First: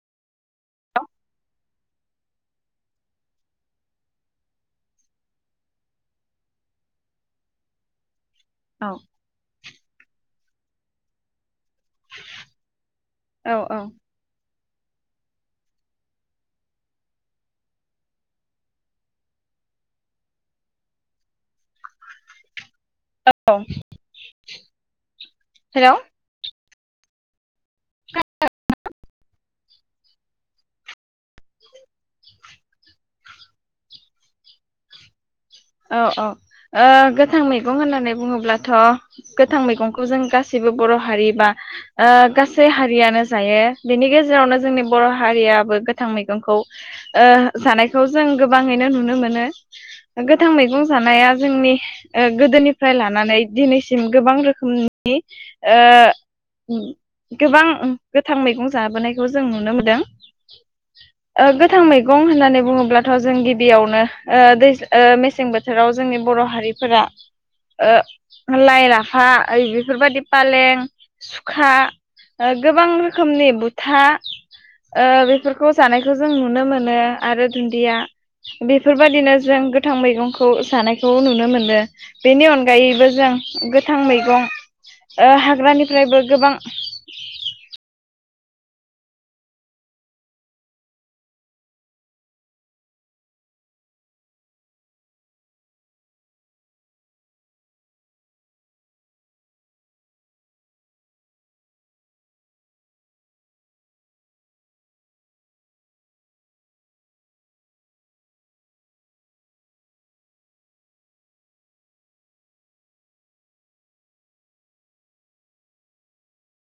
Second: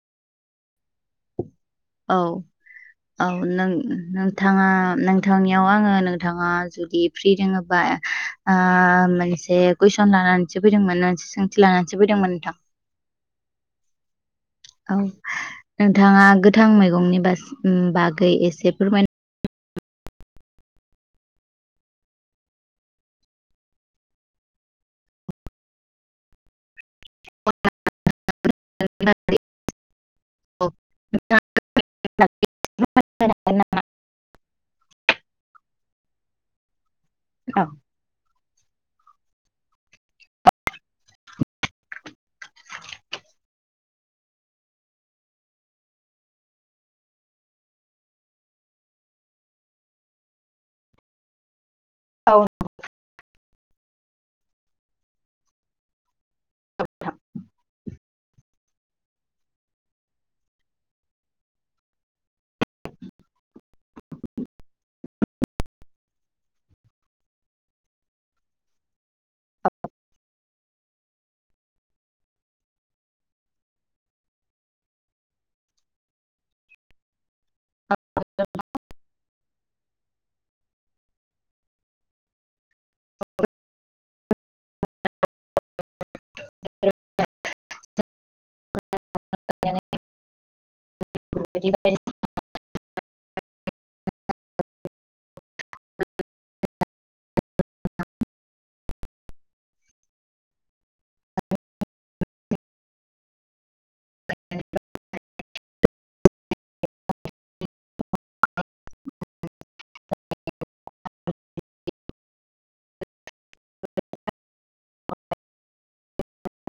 औ औ। औ नों नोंथाङा नोंथांनियाव आङो नोंथाङा जुदि फ्रि दोङोबा ओ औ मोनसे कुइसन लानानैसो फैदोंमोन मोनसे सोंथि लानानैसो फैदोंमोन नोंथां। औ औ। औ नोंथाङा गोथां मैगंनि बासि उम बागै एसे फोरमायनो औ हेलौ। खोनादोंना [unintelligible] औ औ ओ गोथां औ मैगं होननानै बुङोब्लाथ' गोथां मैगंखौ जों गासैबो बर' हारि बा ओ गासै हारियानो जायो। बेनि गेजेरावनो जोंनि बर' हारियाबो गोथां मैगंखौ ओ जानायखौ जों गोबाङैनो नुनो मोनो। गोथां मैगं जानाया जोंनि ओ औ गोदोनिफ्राय लानानै दिनैसिम गोबां रोखोमनि ओ उम गोबां गोथां मैगं जाबोनायखौ जों नुनो मोनदों। ओ गोथां मैगं होननानै बुङोब्लाथ' जों गिबियावनो ओ दैज ओ मेसें बोथोराव जोंनि बर' हारिफोरा ओ लाइ लाफा ओइ बेफोरबायदि पालें सुखा ओ गोबां रोखोमनि बुथा ओ बेफोरखौ जानायखौ जों नुनो मोनो। आरो दुन्दिया बेफोरबादिनो जों गोथां मैगंखौ जानायखौ नुनो मोनदो। बेनि अनगायैबो जों गोथां मैगं ओ हाग्रानिफ्रायबो गोबां [unintelligible]